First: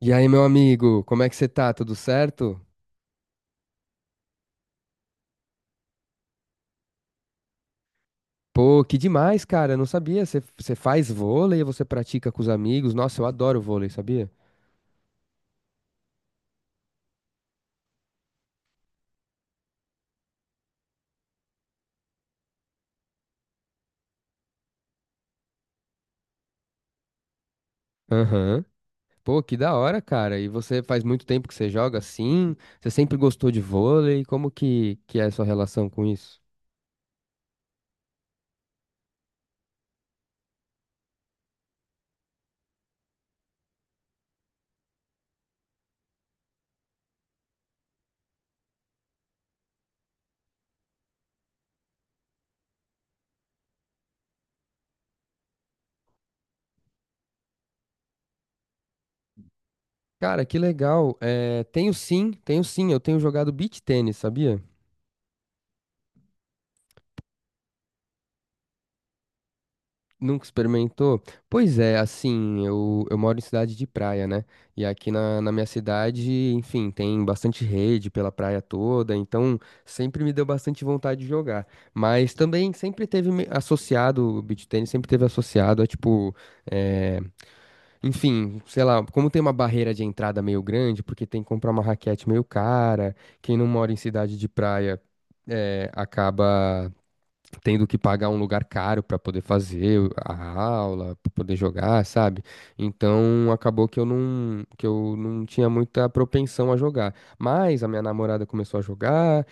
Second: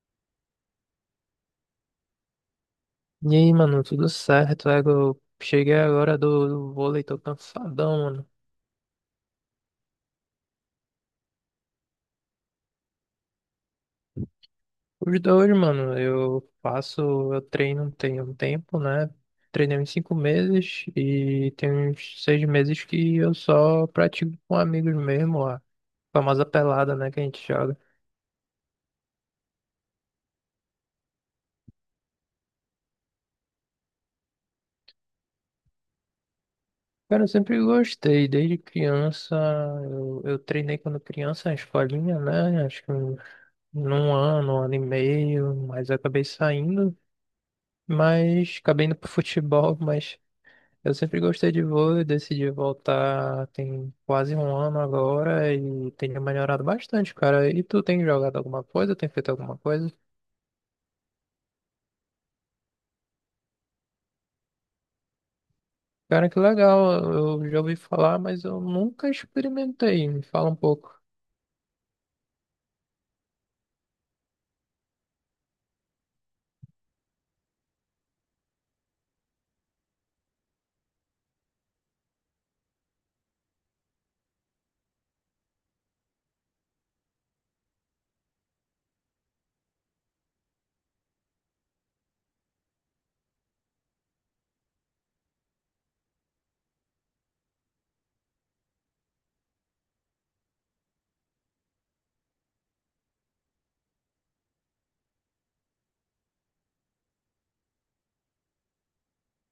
E aí, meu amigo, como é que você tá? Tudo certo? E aí, mano, tudo certo? É, eu cheguei agora do vôlei, tô cansadão, mano. Pô, que demais, cara. Eu não sabia. Você faz vôlei, você pratica com os amigos. Nossa, eu adoro vôlei, sabia? Os dois, mano, eu treino tem um tempo, né? Treinei uns 5 meses e tem uns 6 meses que eu só pratico com amigos mesmo, a famosa pelada, né, que a gente joga. Aham. Pô, que da hora, cara. E você faz muito tempo que você joga assim? Você sempre gostou de vôlei? Como que é a sua relação com isso? Cara, eu sempre gostei, desde criança, eu treinei quando criança na escolinha, né? Acho que num ano, um ano e meio, mas acabei saindo. Mas acabei indo pro futebol, mas eu sempre gostei de vôlei, decidi voltar tem quase um ano agora e tenho melhorado bastante, cara. E tu tem jogado alguma coisa? Tem feito alguma coisa? Cara, que legal. É, tenho sim, tenho sim. Eu tenho jogado beach tênis, sabia? Cara, que legal, eu já ouvi falar, mas eu nunca experimentei. Me Nunca fala um pouco. experimentou? Pois é, assim, eu moro em cidade de praia, né? E aqui na minha cidade, enfim, tem bastante rede pela praia toda, então sempre me deu bastante vontade de jogar. Mas também sempre teve associado. O beach tennis sempre teve associado a tipo, é, enfim, sei lá, como tem uma barreira de entrada meio grande, porque tem que comprar uma raquete meio cara, quem não mora em cidade de praia. É, acaba tendo que pagar um lugar caro para poder fazer a aula, para poder jogar, sabe? Então acabou que eu não tinha muita propensão a jogar. Mas a minha namorada começou a jogar,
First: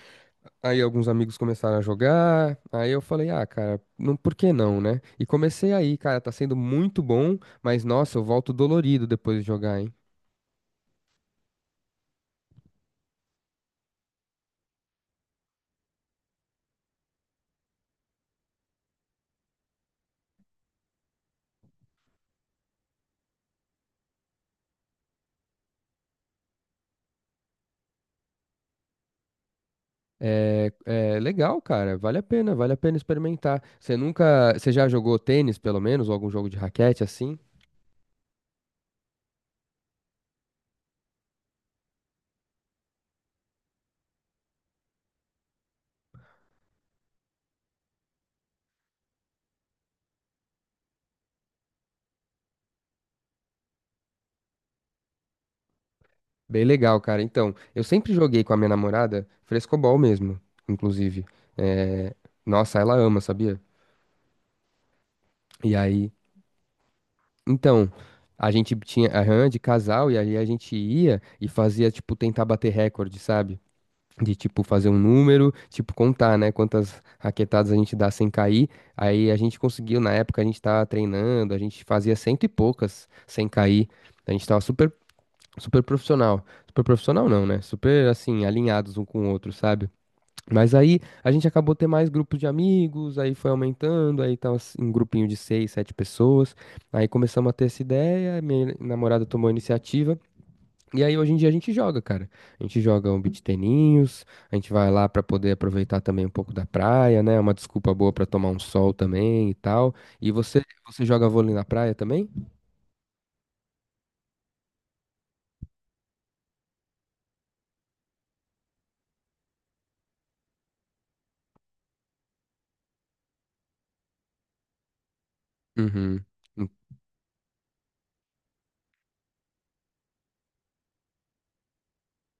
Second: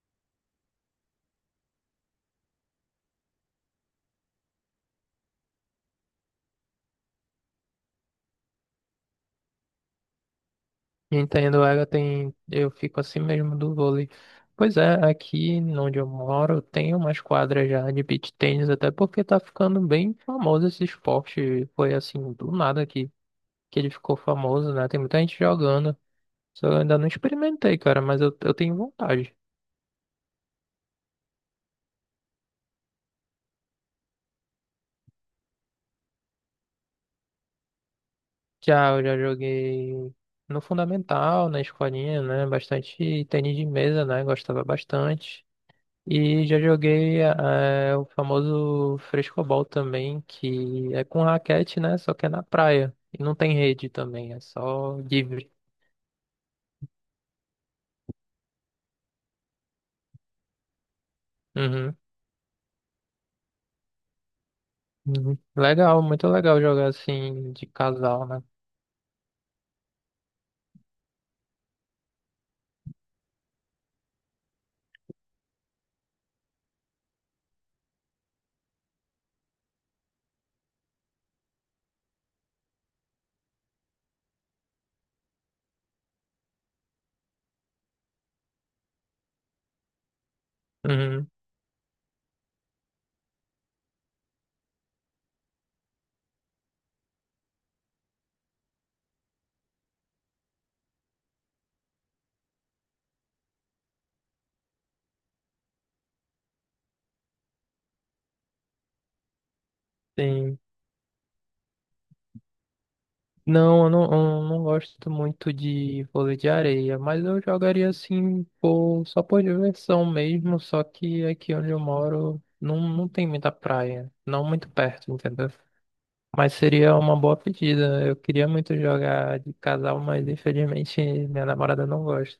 aí alguns amigos começaram a jogar, aí eu falei: "Ah, cara, não, por que não, né?" E comecei aí, cara, tá sendo muito bom, mas nossa, eu volto dolorido depois de jogar, hein? Entendo, ela tem, eu fico assim mesmo do vôlei. Pois é, aqui onde eu moro tem umas quadras já de beach tennis, até porque tá ficando bem famoso esse esporte. Foi assim, do nada que ele ficou famoso, né? Tem muita gente jogando. Só eu ainda não experimentei, cara, mas eu tenho vontade. É, é legal, cara. Vale a pena experimentar. Você nunca, você já jogou tênis, pelo menos, ou algum jogo de raquete assim? Já, eu já joguei no Fundamental, na escolinha, né? Bastante tênis de mesa, né? Gostava bastante. E já joguei o famoso frescobol também, que é com raquete, né? Só que é na praia. E não tem rede também, é só livre. Bem legal, cara. Então, eu sempre joguei com a minha namorada frescobol mesmo, inclusive. Uhum. É, nossa, ela ama, sabia? Uhum. E Legal, aí, muito legal jogar assim de então, casal, né? a gente tinha, aham, de casal e aí a gente ia e fazia, tipo, tentar bater recorde, sabe? De, tipo, fazer um número, tipo, contar, né? Quantas raquetadas a gente dá sem cair. Aí a gente conseguiu, na época a gente tava treinando, a gente fazia cento e poucas sem cair. A gente tava super, super profissional. Super profissional não, né? Super, assim, alinhados um com o outro, sabe? Mas aí Uhum. a gente acabou ter mais grupos de amigos, aí foi aumentando, aí tava um grupinho de seis, sete pessoas. Aí começamos a ter essa ideia, minha namorada tomou a iniciativa. E aí hoje em dia a gente joga, cara. A gente joga um beach teninhos, a gente vai lá pra poder aproveitar também um pouco da praia, né? É uma desculpa boa pra tomar um sol também e tal. E Sim. você, você joga vôlei na praia também? Não, eu não, eu não gosto muito de vôlei de areia, mas eu jogaria assim por, só por diversão mesmo, só que aqui onde eu moro não, não tem muita praia, não muito perto, entendeu? Uhum. Mas seria uma boa pedida. Eu queria muito jogar de casal, mas infelizmente minha namorada não gosta.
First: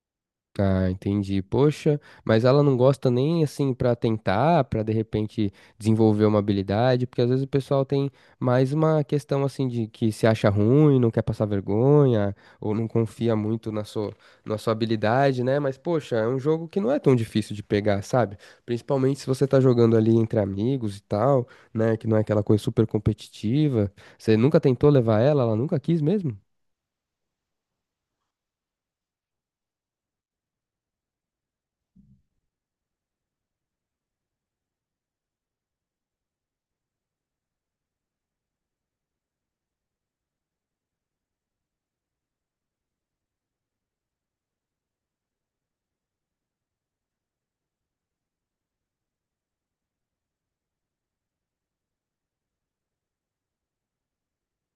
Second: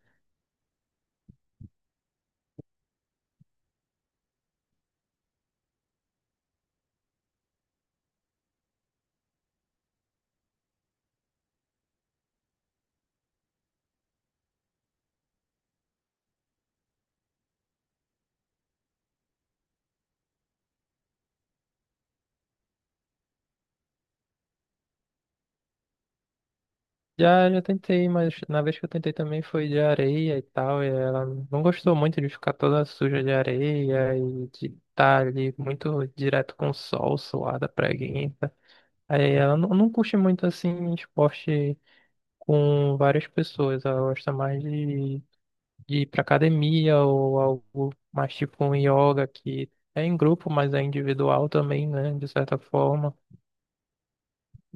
Ah, entendi. Poxa, mas ela não gosta nem assim pra tentar, pra de repente desenvolver uma habilidade, porque às vezes o pessoal tem mais uma questão assim de que se acha ruim, não quer passar vergonha, ou não confia muito na sua habilidade, né? Mas poxa, é um jogo que não é tão difícil de pegar, sabe? Principalmente se você tá jogando ali entre amigos e tal, né? Que não é aquela coisa super competitiva. Você nunca tentou levar ela, ela nunca quis mesmo? Já, já tentei, mas na vez que eu tentei também foi de areia e tal, e ela não gostou muito de ficar toda suja de areia e de estar ali muito direto com o sol, suada, preguiça. Aí ela não, não curte muito assim esporte com várias pessoas, ela gosta mais de ir pra academia ou algo mais tipo um yoga que é em grupo, mas é individual também, né, de certa forma.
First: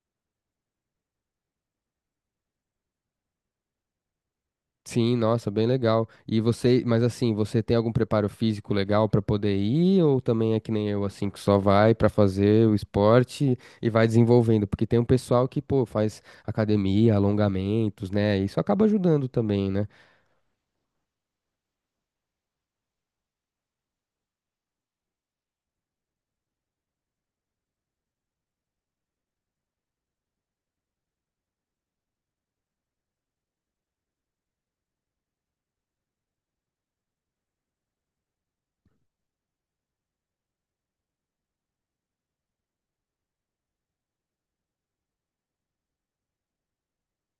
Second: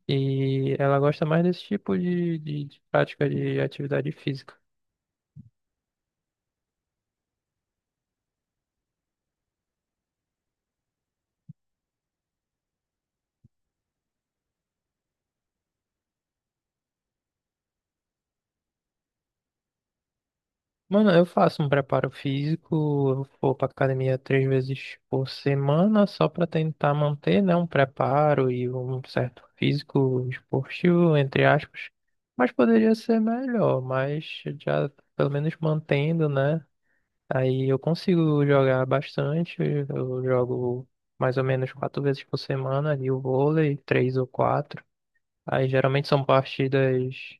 E ela gosta mais desse tipo de, de prática de atividade física. Sim, nossa, bem legal. E você, mas assim, você tem algum preparo físico legal pra poder ir ou também é que nem eu assim que só vai pra fazer o esporte e vai desenvolvendo? Porque tem um pessoal que, pô, faz academia, alongamentos, né? Isso acaba ajudando também, né? Mano, eu faço um preparo físico, eu vou pra academia 3 vezes por semana só pra tentar manter, né, um preparo e um certo físico esportivo, entre aspas. Mas poderia ser melhor, mas já pelo menos mantendo, né? Aí eu consigo jogar bastante, eu jogo mais ou menos 4 vezes por semana ali o vôlei, três ou quatro. Aí geralmente são partidas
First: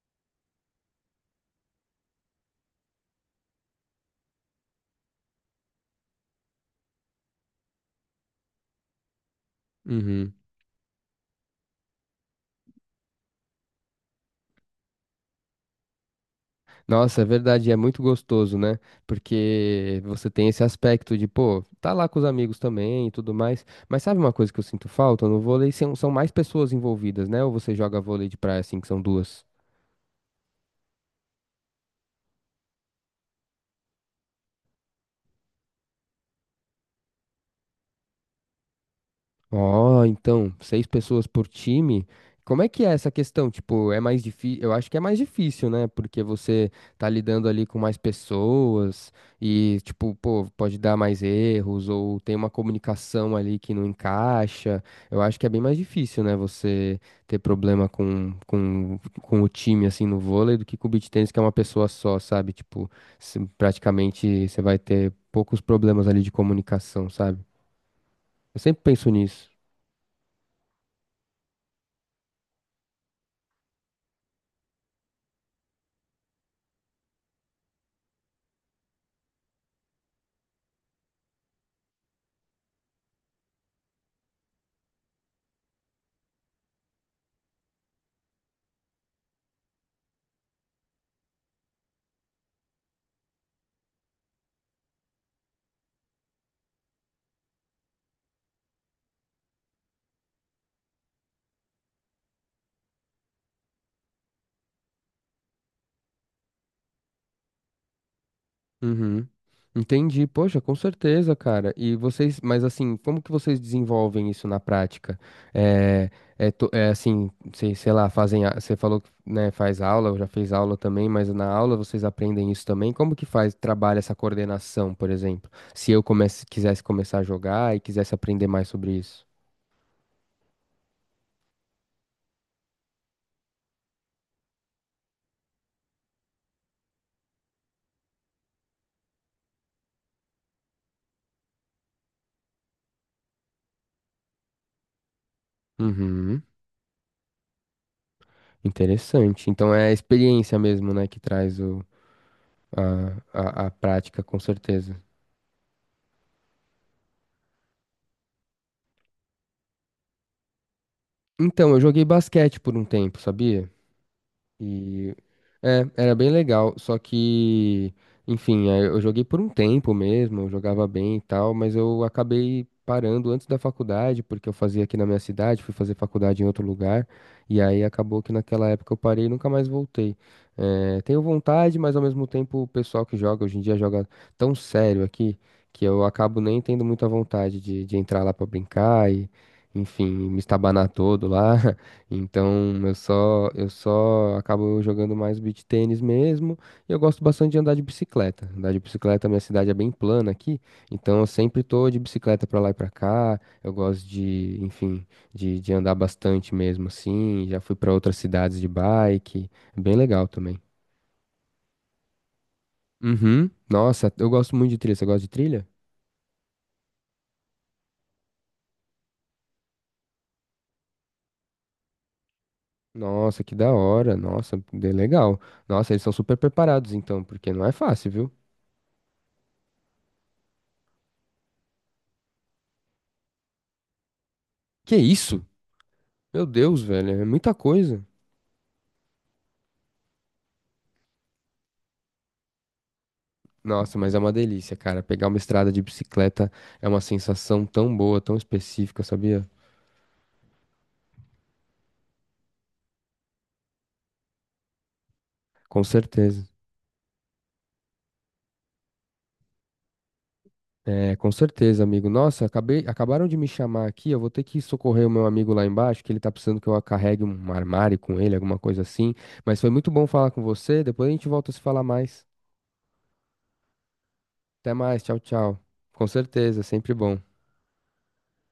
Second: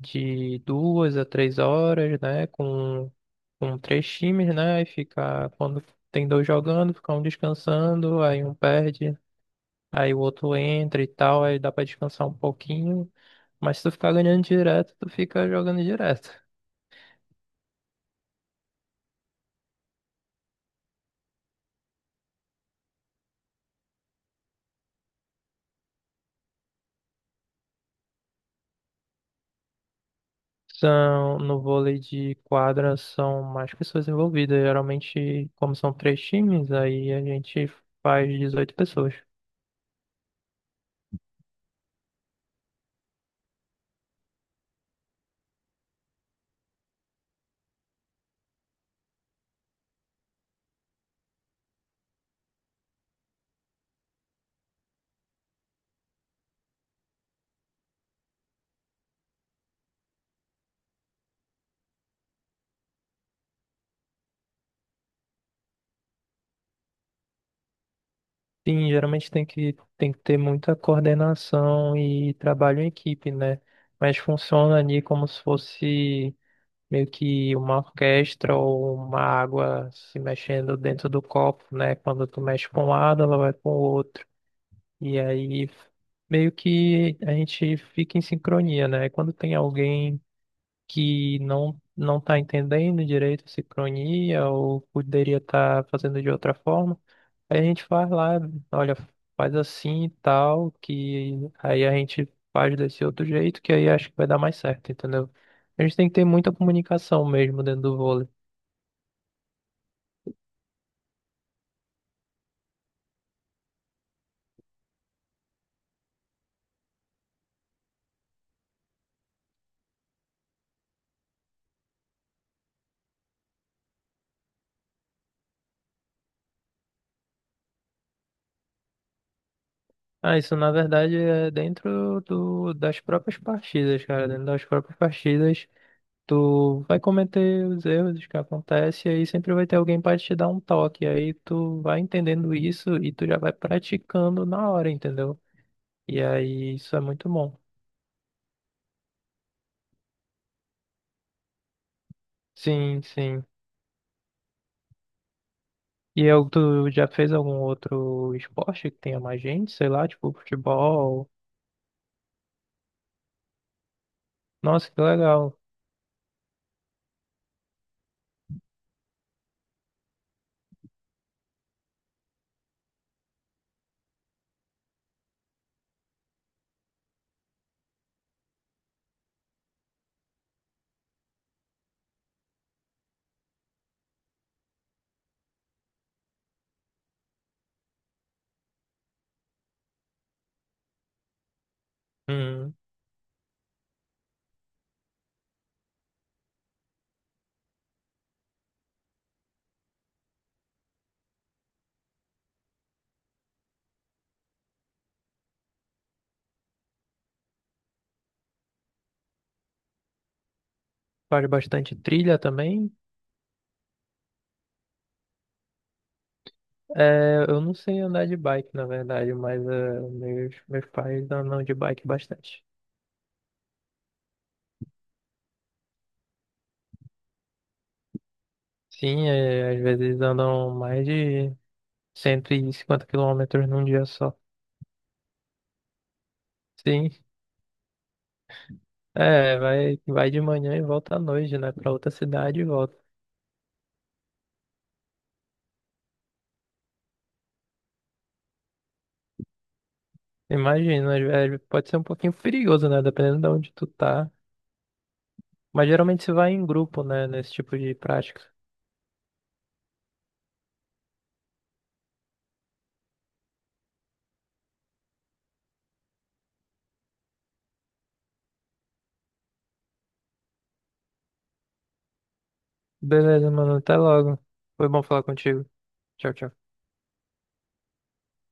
de 2 a 3 horas, né? Com três times, né? E fica, quando tem dois jogando, fica um descansando, aí um perde, aí o Uhum. outro entra e tal, aí dá pra descansar um pouquinho. Mas se tu ficar ganhando direto, tu fica jogando direto. Nossa, é verdade, é muito gostoso, né? Porque você tem esse aspecto de, pô, tá lá com os amigos também e tudo mais. Mas sabe uma coisa que eu sinto falta no vôlei? São mais pessoas envolvidas, né? Ou você joga vôlei de praia assim, que são duas? São, no vôlei de quadra são mais pessoas envolvidas. Geralmente, como são três times, aí a gente faz 18 pessoas. Ó, então, seis pessoas por time. Como é que é essa questão? Tipo, é mais difícil. Eu acho que é mais difícil, né? Porque você tá lidando ali com mais pessoas e, tipo, pô, pode dar mais erros ou tem uma comunicação ali que não encaixa. Eu acho que é bem mais difícil, né? Você ter problema com o time, assim, no vôlei do que com o beach tennis, que é uma pessoa só, sabe? Tipo, praticamente você vai ter poucos problemas ali de comunicação, sabe? Eu sempre Sim, penso geralmente tem nisso. que, tem que ter muita coordenação e trabalho em equipe, né? Mas funciona ali como se fosse meio que uma orquestra ou uma água se mexendo dentro do copo, né? Quando tu mexe para um lado, ela vai para o outro. E aí meio que a gente fica em sincronia, né? Quando tem alguém que não não está entendendo direito a sincronia ou poderia estar fazendo de outra forma, aí a gente faz lá, olha, faz assim e tal, que aí a gente faz desse outro jeito, que aí acho que vai dar mais certo, entendeu? A gente tem que ter muita comunicação mesmo dentro do vôlei. Uhum. Entendi, poxa, com certeza, cara. E vocês, mas assim, como que vocês desenvolvem isso na prática? É, é assim, sei lá, fazem, você falou que, né, faz aula, já fez aula também, mas na aula vocês aprendem isso também? Como que faz, trabalha essa coordenação, por exemplo? Se eu comece, quisesse começar a jogar e quisesse aprender mais sobre isso. Ah, isso na verdade é dentro do, das próprias partidas, cara. Dentro das próprias partidas, tu vai cometer os erros que acontecem, e aí sempre vai ter alguém para te dar um toque. Aí tu vai entendendo isso e tu já vai praticando na hora, entendeu? E Uhum. aí isso é muito bom. Interessante. Então é a experiência mesmo, né, que traz o, Sim, sim. A prática, com certeza. E eu, tu já fez algum outro esporte que tenha mais gente? Sei lá, tipo futebol. Então, eu joguei basquete por um tempo, sabia? Nossa, que E legal. é, era bem legal, só que, enfim, aí eu joguei por um tempo mesmo, eu jogava bem e tal, mas eu acabei parando antes da faculdade, porque eu fazia aqui na minha cidade, fui fazer faculdade em outro lugar, e aí acabou que naquela época eu parei e nunca mais voltei. É, tenho vontade, mas ao mesmo tempo o pessoal que joga hoje em dia joga tão sério aqui que eu acabo nem tendo muita vontade de entrar lá pra brincar e, enfim, me estabanar todo lá. Então, Hum, eu só acabo jogando mais beach tênis mesmo, e eu gosto bastante de andar de bicicleta. Andar de bicicleta, minha cidade é bem plana aqui, então eu sempre tô de bicicleta pra lá e pra cá. Eu gosto de, enfim, de andar bastante mesmo assim. Já fui pra outras cidades de bike, é bem legal também. faz bastante trilha também. Uhum. Nossa, eu gosto muito de trilha. Você gosta de trilha? É, eu não sei andar de bike, na verdade, mas é, meus pais andam de bike bastante. Nossa, que da hora. Nossa, bem legal. Nossa, eles são super preparados então, porque não é fácil, viu? Sim, é, às vezes andam mais de 150 quilômetros num dia só. Que isso? Meu Deus, Sim, velho, é muita coisa. é, vai, vai de manhã e volta à noite, né? Pra outra cidade e volta. Nossa, mas é uma delícia, cara. Pegar uma estrada de bicicleta é uma sensação tão boa, tão específica, sabia? Imagina, às vezes pode ser um pouquinho perigoso, né? Dependendo de onde tu tá. Com Mas geralmente se certeza. vai em grupo, né? Nesse tipo de prática. É, com certeza, amigo. Nossa, acabei, acabaram de me chamar aqui. Eu vou ter que socorrer o meu amigo lá embaixo, que ele tá precisando que eu carregue um armário com ele, alguma coisa assim. Mas foi muito bom falar com você. Depois a gente volta a se falar mais. Beleza, mano. Até logo. Até Foi mais. bom Tchau, falar tchau. contigo. Com Tchau, tchau. certeza, sempre bom.